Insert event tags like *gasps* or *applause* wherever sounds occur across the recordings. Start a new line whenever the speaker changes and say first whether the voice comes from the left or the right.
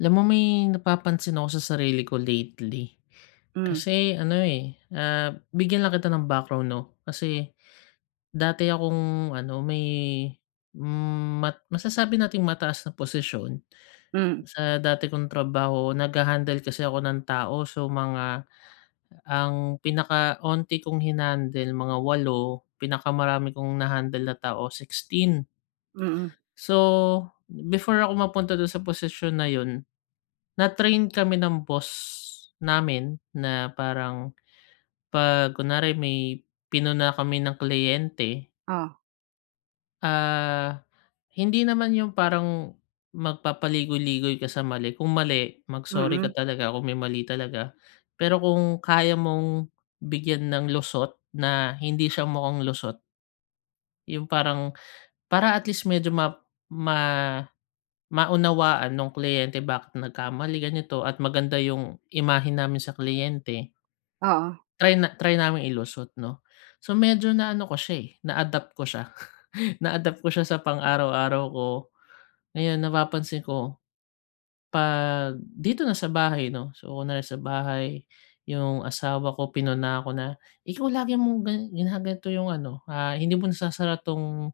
left: Alam mo, may napapansin ako sa sarili ko lately.
right: Mm.
left: Kasi ano, eh, ah, bigyan lang kita ng background 'no? Kasi dati akong ano, may mat masasabi nating mataas na posisyon
right: Mm.
left: sa dati kong trabaho. Nagha-handle kasi ako ng tao. So, mga ang pinaka onti kong hina-handle, mga 8, pinakamarami kong na-handle na tao, 16.
right: Mm.
left: So, before ako mapunta dun sa posisyon na yun, na-train kami ng boss namin na parang 'pag kunwari, may pinuna kami na kliyente
right: Oh.
left: ah, hindi naman yung parang magpapaligoy-ligoy ka sa mali. Kung mali, mag-sorry ka
right: Mm.
left: talaga kung may mali talaga. Pero kung kaya mong bigyan ng lusot na hindi siya mukhang lusot yung parang para at least medyo ma ma maunawaan nung kliyente bakit nagkamali, ganito at maganda yung imahe namin sa kliyente
right: Oo.
left: Try na try naming ilusot 'no. So, medyo naano ko siya, eh, na-adapt ko siya. *chuckles* Na-adapt ko siya sa pang-araw-araw ko. Ngayon napapansin ko, 'pag dito na sa bahay 'no, so una sa bahay, yung asawa ko, pinuna ko na, "Ikaw, lagi mong gina ginaganto yung ano, ah, hindi mo nasasara 'tong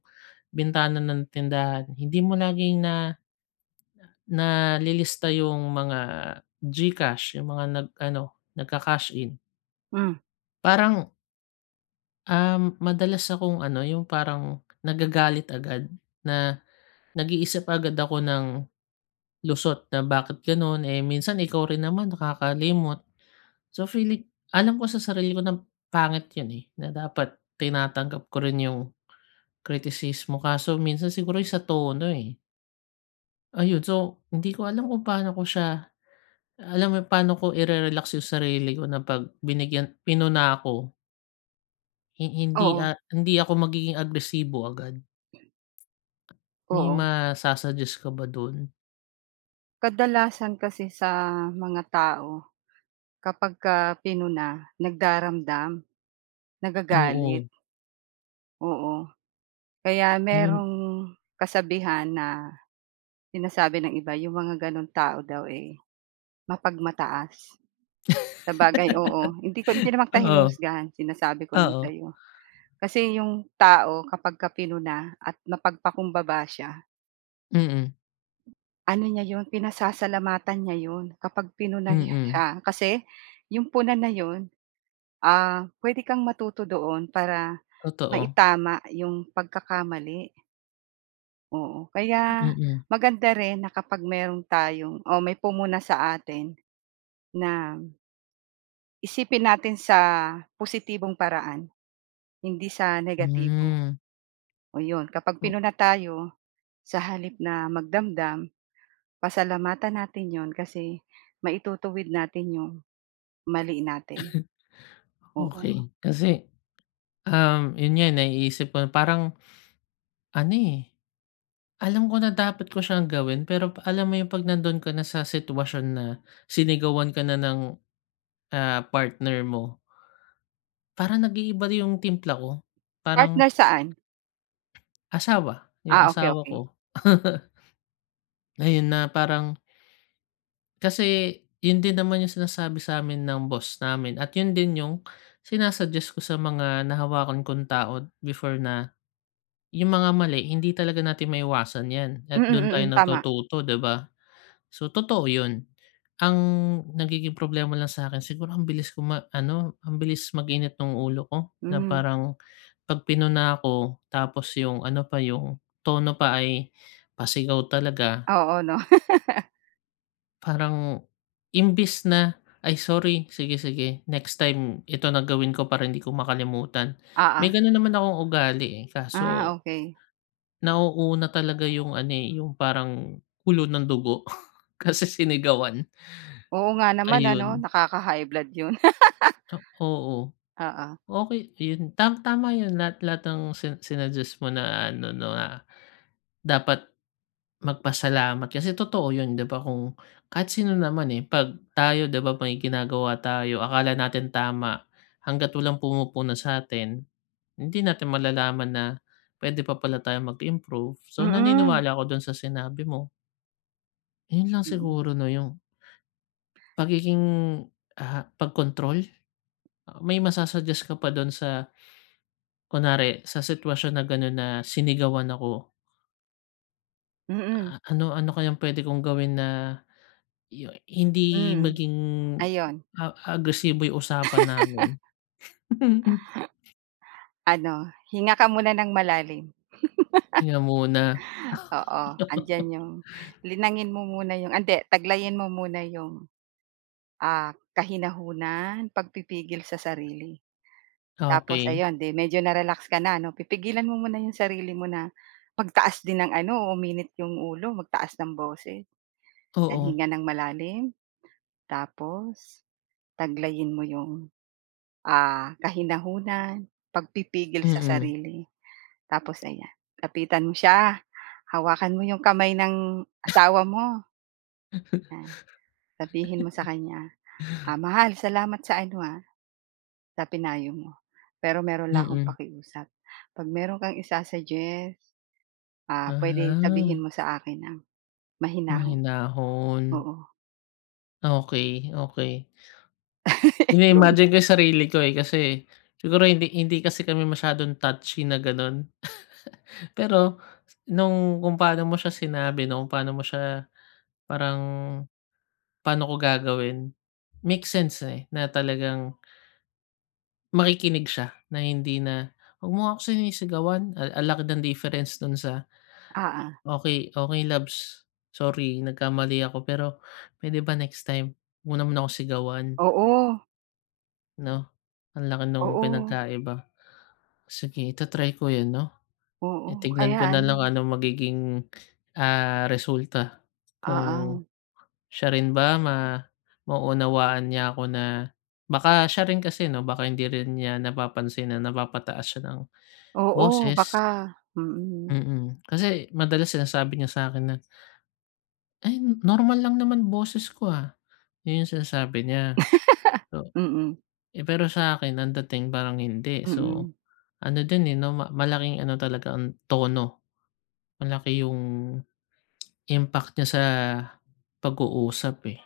left: bintana ng tindahan, hindi mo laging na nalilista yung mga Gcash, yung mga nag ano, nagka-cash in."
right: Hmm.
left: Parang Uhm, madalas akong ano, yung parang nagagalit agad, na nag-iisip agad ako ng lusot na, "Bakit ganun? Eh, minsan, ikaw rin naman nakakalimot." So, feeling alam ko sa sarili ko na pangit yun eh, na dapat tinatanggap ko rin yung kritisismo, kaso minsan siguro yung sa tono, eh. Ayun. So, hindi ko alam kung pa'no ko siya alam mo yung paano ko ire-relax yung sarili ko na 'pag binigyan pinuna ako. Hin hindi,
right: Oo.
left: ah, hindi ako magiging agresibo agad. May
right: Oo.
left: masa-suggest ka ba dun?
right: Kadalasan kasi sa mga tao, 'kapagka pinuna, nagdaramdam, nagagalit,
left: Oo.
right: oo. Kaya
left: Mhm.
right: merong kasabihan na, "Sinasabi ng iba yung mga ganong tao daw, eh, mapagmataas." Sabagay, oo, hindi ko, hindi
left: *giggles*
right: naman kita,
left: Oo.
right: hinuhusgahan. Sinasabi ko lang
left: Oo.
right: sa'yo. Kasi, yung tao 'kapagka pinuna, at mapagpakumbaba siya
left: Mm.
right: ano niya yun, pinasasalamatan niya yun, kapag pinuna
left: Mm.
right: siya. Kasi, yung puna na yun, ah, puwede kang matuto doon. Para,
left: Totoo.
right: maitama yung pagkakamali. Oo kaya,
left: Mm.
right: maganda rin na kapag meron tayong o may pumuna sa atin na isipin natin sa positibong paraan. Hindi sa negatibo.
left: Hmm.
right: O yun kapag
left: Oh.
right: pinuna tayo, sa halip na magdamdam, pasalamatan natin yun. Kasi, maitutuwid natin yung mali natin.
left: *clears throat*
right: Oo.
left: Okey kasi, um, yun nga naiisip ko parang, ano, eh. Alam ko na dapat ko siyang gawin. Pero, alam mo yung, 'pag nandun kana sa sitwasyon na sinigawan ka na ng, ah, partner mo. Parang, nag-iiba yung timpla ko.
right: Partner,
left: Parang
right: saan?
left: asawa. Yung
right: Ah okey,
left: asawa
right: okey.
left: ko. *laughs* Ngayon, ah, parang Kasi yun din naman yung sinasabi sa'min ng boss namin at yun din yung, sina-suggest ko sa mga nahawakan kong tao before, na yung mga mali hindi talaga natin maiiwasan yan
right: Mm,
left: at, dun tayo
right: mm, tama.
left: natututo, 'di ba? So, totoo yun. Ang nagiging problema lang sa 'kin siguro, ang bilis ko ma-ano ang bilis mag-init ng ulo ko na
right: Hmm.
left: parang, 'pag pinuna ako, tapos, yung ano pa yung tono pa ay pasigaw talaga.
right: Oo, no? *laughs*
left: Parang imbes na, "Ay, sorry! Sige-sige next time, ito na gawin ko para 'di ko makalimutan."
right: Oo.
left: May ganun naman akong ugali, eh,
right: Ah,
left: kaso
right: okey.
left: nauuna talaga yung ano, eh, yung parang kulo ng dugo kasi sinigawan.
right: Oo nga
left: *gasps*
right: naman ano,
left: Ayun.
right: nakaka-high blood, yun.
left: Ah, oo.
right: *laughs* Oo.
left: Okey yun tam tama yun. Lahat-lahat ng sina sinuggest mo na ano, na dapat magpasalamat kasi, totoo yun 'di ba? Kung kahit sino naman, eh, pag tayo 'di ba, may ginagawa tayo akala natin tama. Hangga't walang pumupuna sa'tin, hindi natin malalaman na, pwede pa pala tayong mag-improve. So,
right: Mm.
left: naniniwala ako dun sa sinabi mo. Yun lang
right: Mm.
left: siguro 'no, yung pagiging, ah, pagkontrol? Ah, may masa-suggest ka pa dun sa kunwari, sa sitwasyon na ganun na sinigawan ako.
right: Mm.
left: Ah, ano ano kayang pwede kong gawin na yu hindi
right: Hmm,
left: maging
right: ayun.
left: a agresibo yung usapan namin? *laughs*
right: *laughs* Ano, hinga ka muna nang malalim.
left: Hinga muna. *laughs*
right: *laughs* Oo, andiyan yung linangin mo muna yung ah, hindi, taglayin mo muna yung, ah, kahinahunan, pagpipigil sa sarili. Tapos
left: Okey.
right: ayon, 'di medyo na-relax ka na 'no, pipigilan mo muna yung sarili mo na magtaas din ng ano, uminit yung ulo, magtaas ng boses, then
left: Oo.
right: hinga nang malalim. Tapos taglayin mo yung, ah kahinahunan, pagpipigil sa
left: Mm.
right: sarili. Tapos ayan, lapitan mo siya, hawakan mo yung kamay ng asawa mo. 'Yan, sabihin mo sa kanya, "Ah,
left: *laughs*
right: mahal, salamat sa ano ha, sa pinayo mo. Pero meron lang akong
left: Mm.
right: pakiusap. 'Pag meron kang isa-suggest, ah, pwede sabihin
left: Aha.
right: mo sa akin nang mahinahon."
left: Mahinahon.
right: Oo.
left: Okey, okey.
right: *laughs* Yun.
left: Ini-imagine ko yung sarili ko eh, kasi siguro hindi hindi kasi kami masyadong touchy na ganun. *laughs* Pero nung kung paano mo siya sinabi, nung paano mo siya parang paano ko gagawin, makes sense eh, na talagang makikinig siya na hindi na, "Wag mo nga ako sinisigawan." Ah ang laki ng difference dun sa,
right: Uh-huh.
left: "Okey, okey labs. Sorry nagkamali ako, pero puwede ba next time wag mo naman ako sigawan?"
right: Oo.
left: 'No? Ang laki nung
right: Oo.
left: pinagkaiba. Sige, ita-try ko yun 'no?
right: Oo,
left: Eh, tignan
right: kaya
left: ko na lang
right: ano
left: ano magiging, ah, resulta kung
right: Oo.
left: siya rin ba ma maunawaan niya ako na baka siya rin kasi 'no, baka hindi rin niya napapansin na napapataas siya ng
right: Oo,
left: boses.
right: baka mm.
left: Mm. Kasi madalas sinasabi niya sa 'kin na, "Ay normal lang naman boses ko, ah." Yun yung sinasabi niya.
right: *laughs*
left: So,
right: Mm.
left: eh, pero sa'kin ang dating parang hindi. So,
right: Mm.
left: ano din eh, 'no ma malaking ano talaga ang tono, malaki yung impact niya sa pag-uusap, eh.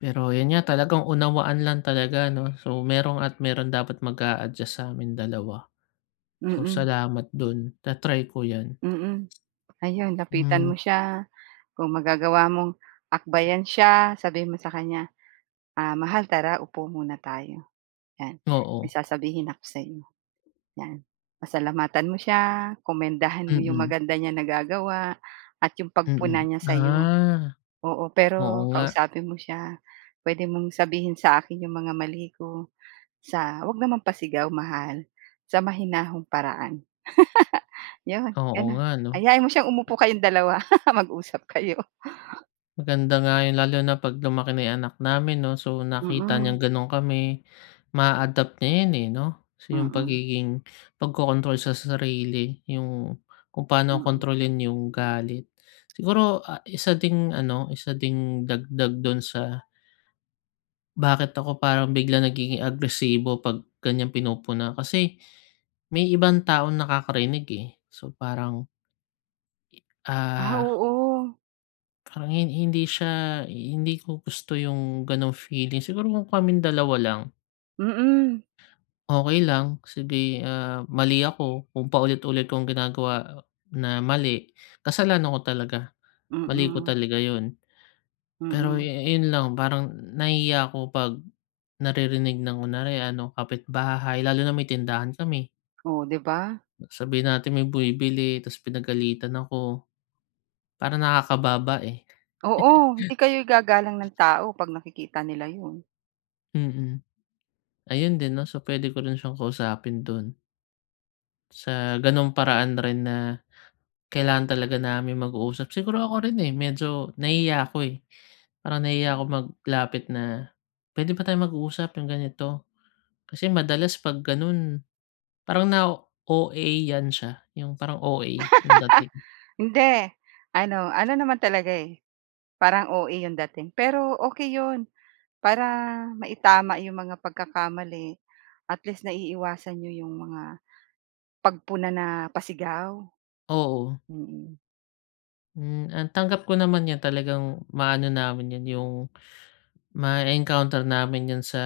left: Pero yun nga, talagang unawaan lang talaga 'no? So, meron at meron dapat mag-a-adjust sa'min dalawa. So,
right: Mm.
left: salamat dun. Ta-try ko 'yan.
right: Mm. Ayun, lapitan
left: Hmm.
right: mo siya, kung magagawa mong akbayan siya, sabihin mo sa kanya, "Ah, mahal tara, upo muna tayo," 'yan. "May
left: Oo.
right: sasabihin ako sa'yo," 'yan. Pasalamatan mo siya, komendahan mo 'yong
left: Mm.
right: maganda niya nagagawa at 'yong pagpuna
left: Mm.
right: niya sa'yo.
left: Ah,
right: Oo,
left: oo
right: pero
left: nga.
right: kausapin mo siya. "Puwede mong sabihin sa akin 'yong mga mali ko sa huwag naman pasigaw mahal. Sa mahinahong paraan." *laughs* Yun,
left: Oo
right: ganun.
left: nga 'no?
right: Ayain mo siyang umupo kayong dalawa, *laughs* mag-usap kayo.
left: Maganda nga yun lalo na 'pag lumaki na yung anak namin 'no, so nakita niyang
right: Mm.
left: ganun kami, ma-a-adapt niya 'yan, eh, 'no. So, yung
right: Mm.
left: pagiging pagkokontrol sa sarili yung kung paano
right: Mm.
left: kontrolin yung galit. Siguro, ah, isa ding ano, isa ding dagdag dun sa bakit ako parang biglang nagiging agresibo 'pag ganiyang pinupuna, kasi may ibang taong nakakarinig, eh. So, parang
right: Ah,
left: Ah.
right: oo.
left: Parang hin hindi siya hindi ko gusto yung gano'ng feeling. Siguro, kung kaming dalawa lang.
right: Mm.
left: Okey lang. Sige, ah, mali ako kung paulit-ulit kong ginagawa na mali, kasalanan ko talaga, mali ko
right: Mm.
left: talaga yun. Pero yu
right: Mm.
left: yun lang, parang nahihiya ako 'pag naririnig ng kunyari ano, kapitbahay lalo na may tindahan kami.
right: Oh, 'di ba?
left: Sabihin natin may bumibili ta's pinagalitan ako, parang nakakababa, eh.
right: Oo, hindi
left: *chuckles*
right: kayo igagalang ng tao 'pag nakikita nila yun.
left: Mm. Ayun din 'no? So, pwede ko rin siyang kausapin dun. Sa ganung paraan rin na kailangan talaga naming mag-uusap. Siguro ako rin, eh, medyo nahihiya ako, eh. Parang nahihiya akong maglapit na, "Pwede ba tayong mag-usap, 'yung ganito?" Kasi madalas 'pag ganun, parang nao-OA-yan siya. 'Yung parang OA 'yung dating.
right: *laughs* Hindi. Ano ano naman talaga, eh, parang OA 'yung dating. Pero okey 'yon para maitama 'yung mga pagkakamali. At least, naiiwasan niyo 'yung mga pagpuna na pasigaw.
left: Oo.
right: Mm.
left: Hmm. Ah, tanggap ko naman 'yan talagang ma-ano namin 'yan, 'yung mae-encounter namin 'yan sa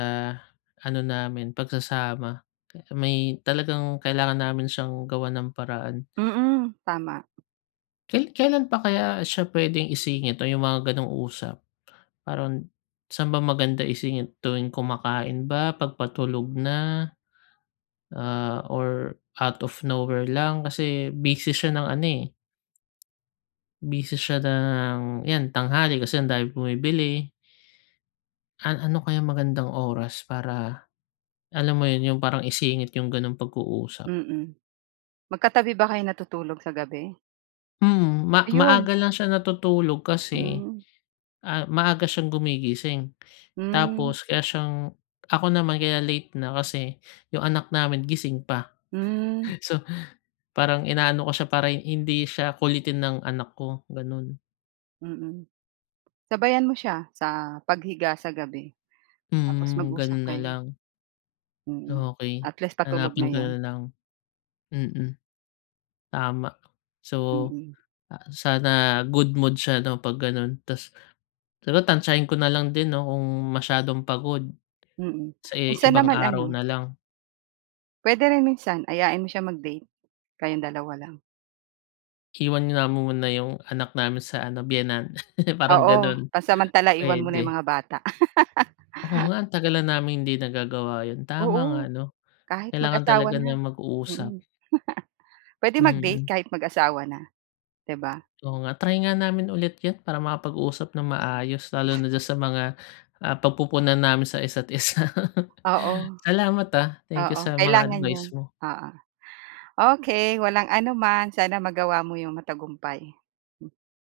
left: ano namin, pagsasama. Pe may talagang kailangan namin siyang gawan ng paraan.
right: Mm. Tama.
left: Kai kailan pa kaya siya pwedeng isingit o 'yung mga gano'ng usap? Parang saan ba maganda isingit? Tuwing kumakain ba? 'Pag patulog na? Ah, or out of nowhere lang? Kasi busy siya ng ano, eh busy siya ng 'yan, tanghali kasi andaming bumibili. An ano kaya magandang oras para alam mo yun, 'yung parang isingit 'yung ganung pag-uusap?
right: Mm. Magkatabi ba kayo natutulog sa gabi?
left: Hmm. Ma
right: Ayun.
left: maaga lang siya natutulog kasi,
right: Hmm.
left: ah, maaga siyang gumigising.
right: Hmm.
left: Tapos kaya siyang ako naman, kaya late na kasi yung anak namin gising pa.
right: Hmm.
left: So, parang inaano ko siya para hi hindi siya kulitin ng anak ko, ganun.
right: Mm. Sabayan mo siya sa paghiga sa gabi tapos
left: Hmm.
right: mag-usap
left: Ganun
right: kayo.
left: nalang.
right: Mm.
left: Okey.
right: At least, patulog na
left: Hanapin ko na
right: 'yon.
left: lang. Mm. Tama. So,
right: Mm.
left: ah sana good mood siya 'no, 'pag ganun. Tapos pero tantsahin ko na lang din 'no, kung masyadong pagod.
right: Mm.
left: Sa i
right: Minsan
left: ibang
right: naman
left: araw
right: ano
left: na lang.
right: pwede rin minsan, ayain mo siya mag-date. Kayong dalawa lang.
left: Iwan nga muna yung anak namin sa ano biyenan, *laughs* parang
right: Oo,
left: ganun,
right: pansamantala iwan muna 'yong
left: pwede.
right: mga bata.
left: Oo nga
right: *laughs*
left: ang tagal na namin hindi nagagawa yun, tama nga
right: Oo.
left: 'no?
right: Kahit
left: Kailangan
right: mag-asawa
left: talaga na
right: na. Mm.
left: mag-uusap.
right: *chuckles* Pwede mag-date
left: Mm.
right: kahit mag-asawa na, 'di ba?
left: Oo nga. Try nga namin ulit yun para makapag-usap ng maayos lalo na dun sa mga, ah, pagpupuna namin sa isa't isa. *laughs*
right: Oo.
left: Salamat, ah, thank you
right: Oo,
left: sa mga
right: Kailangan
left: advice
right: 'yon,
left: mo.
right: oo. Okey, walang anuman. Sana magawa mo 'yong matagumpay. Mm.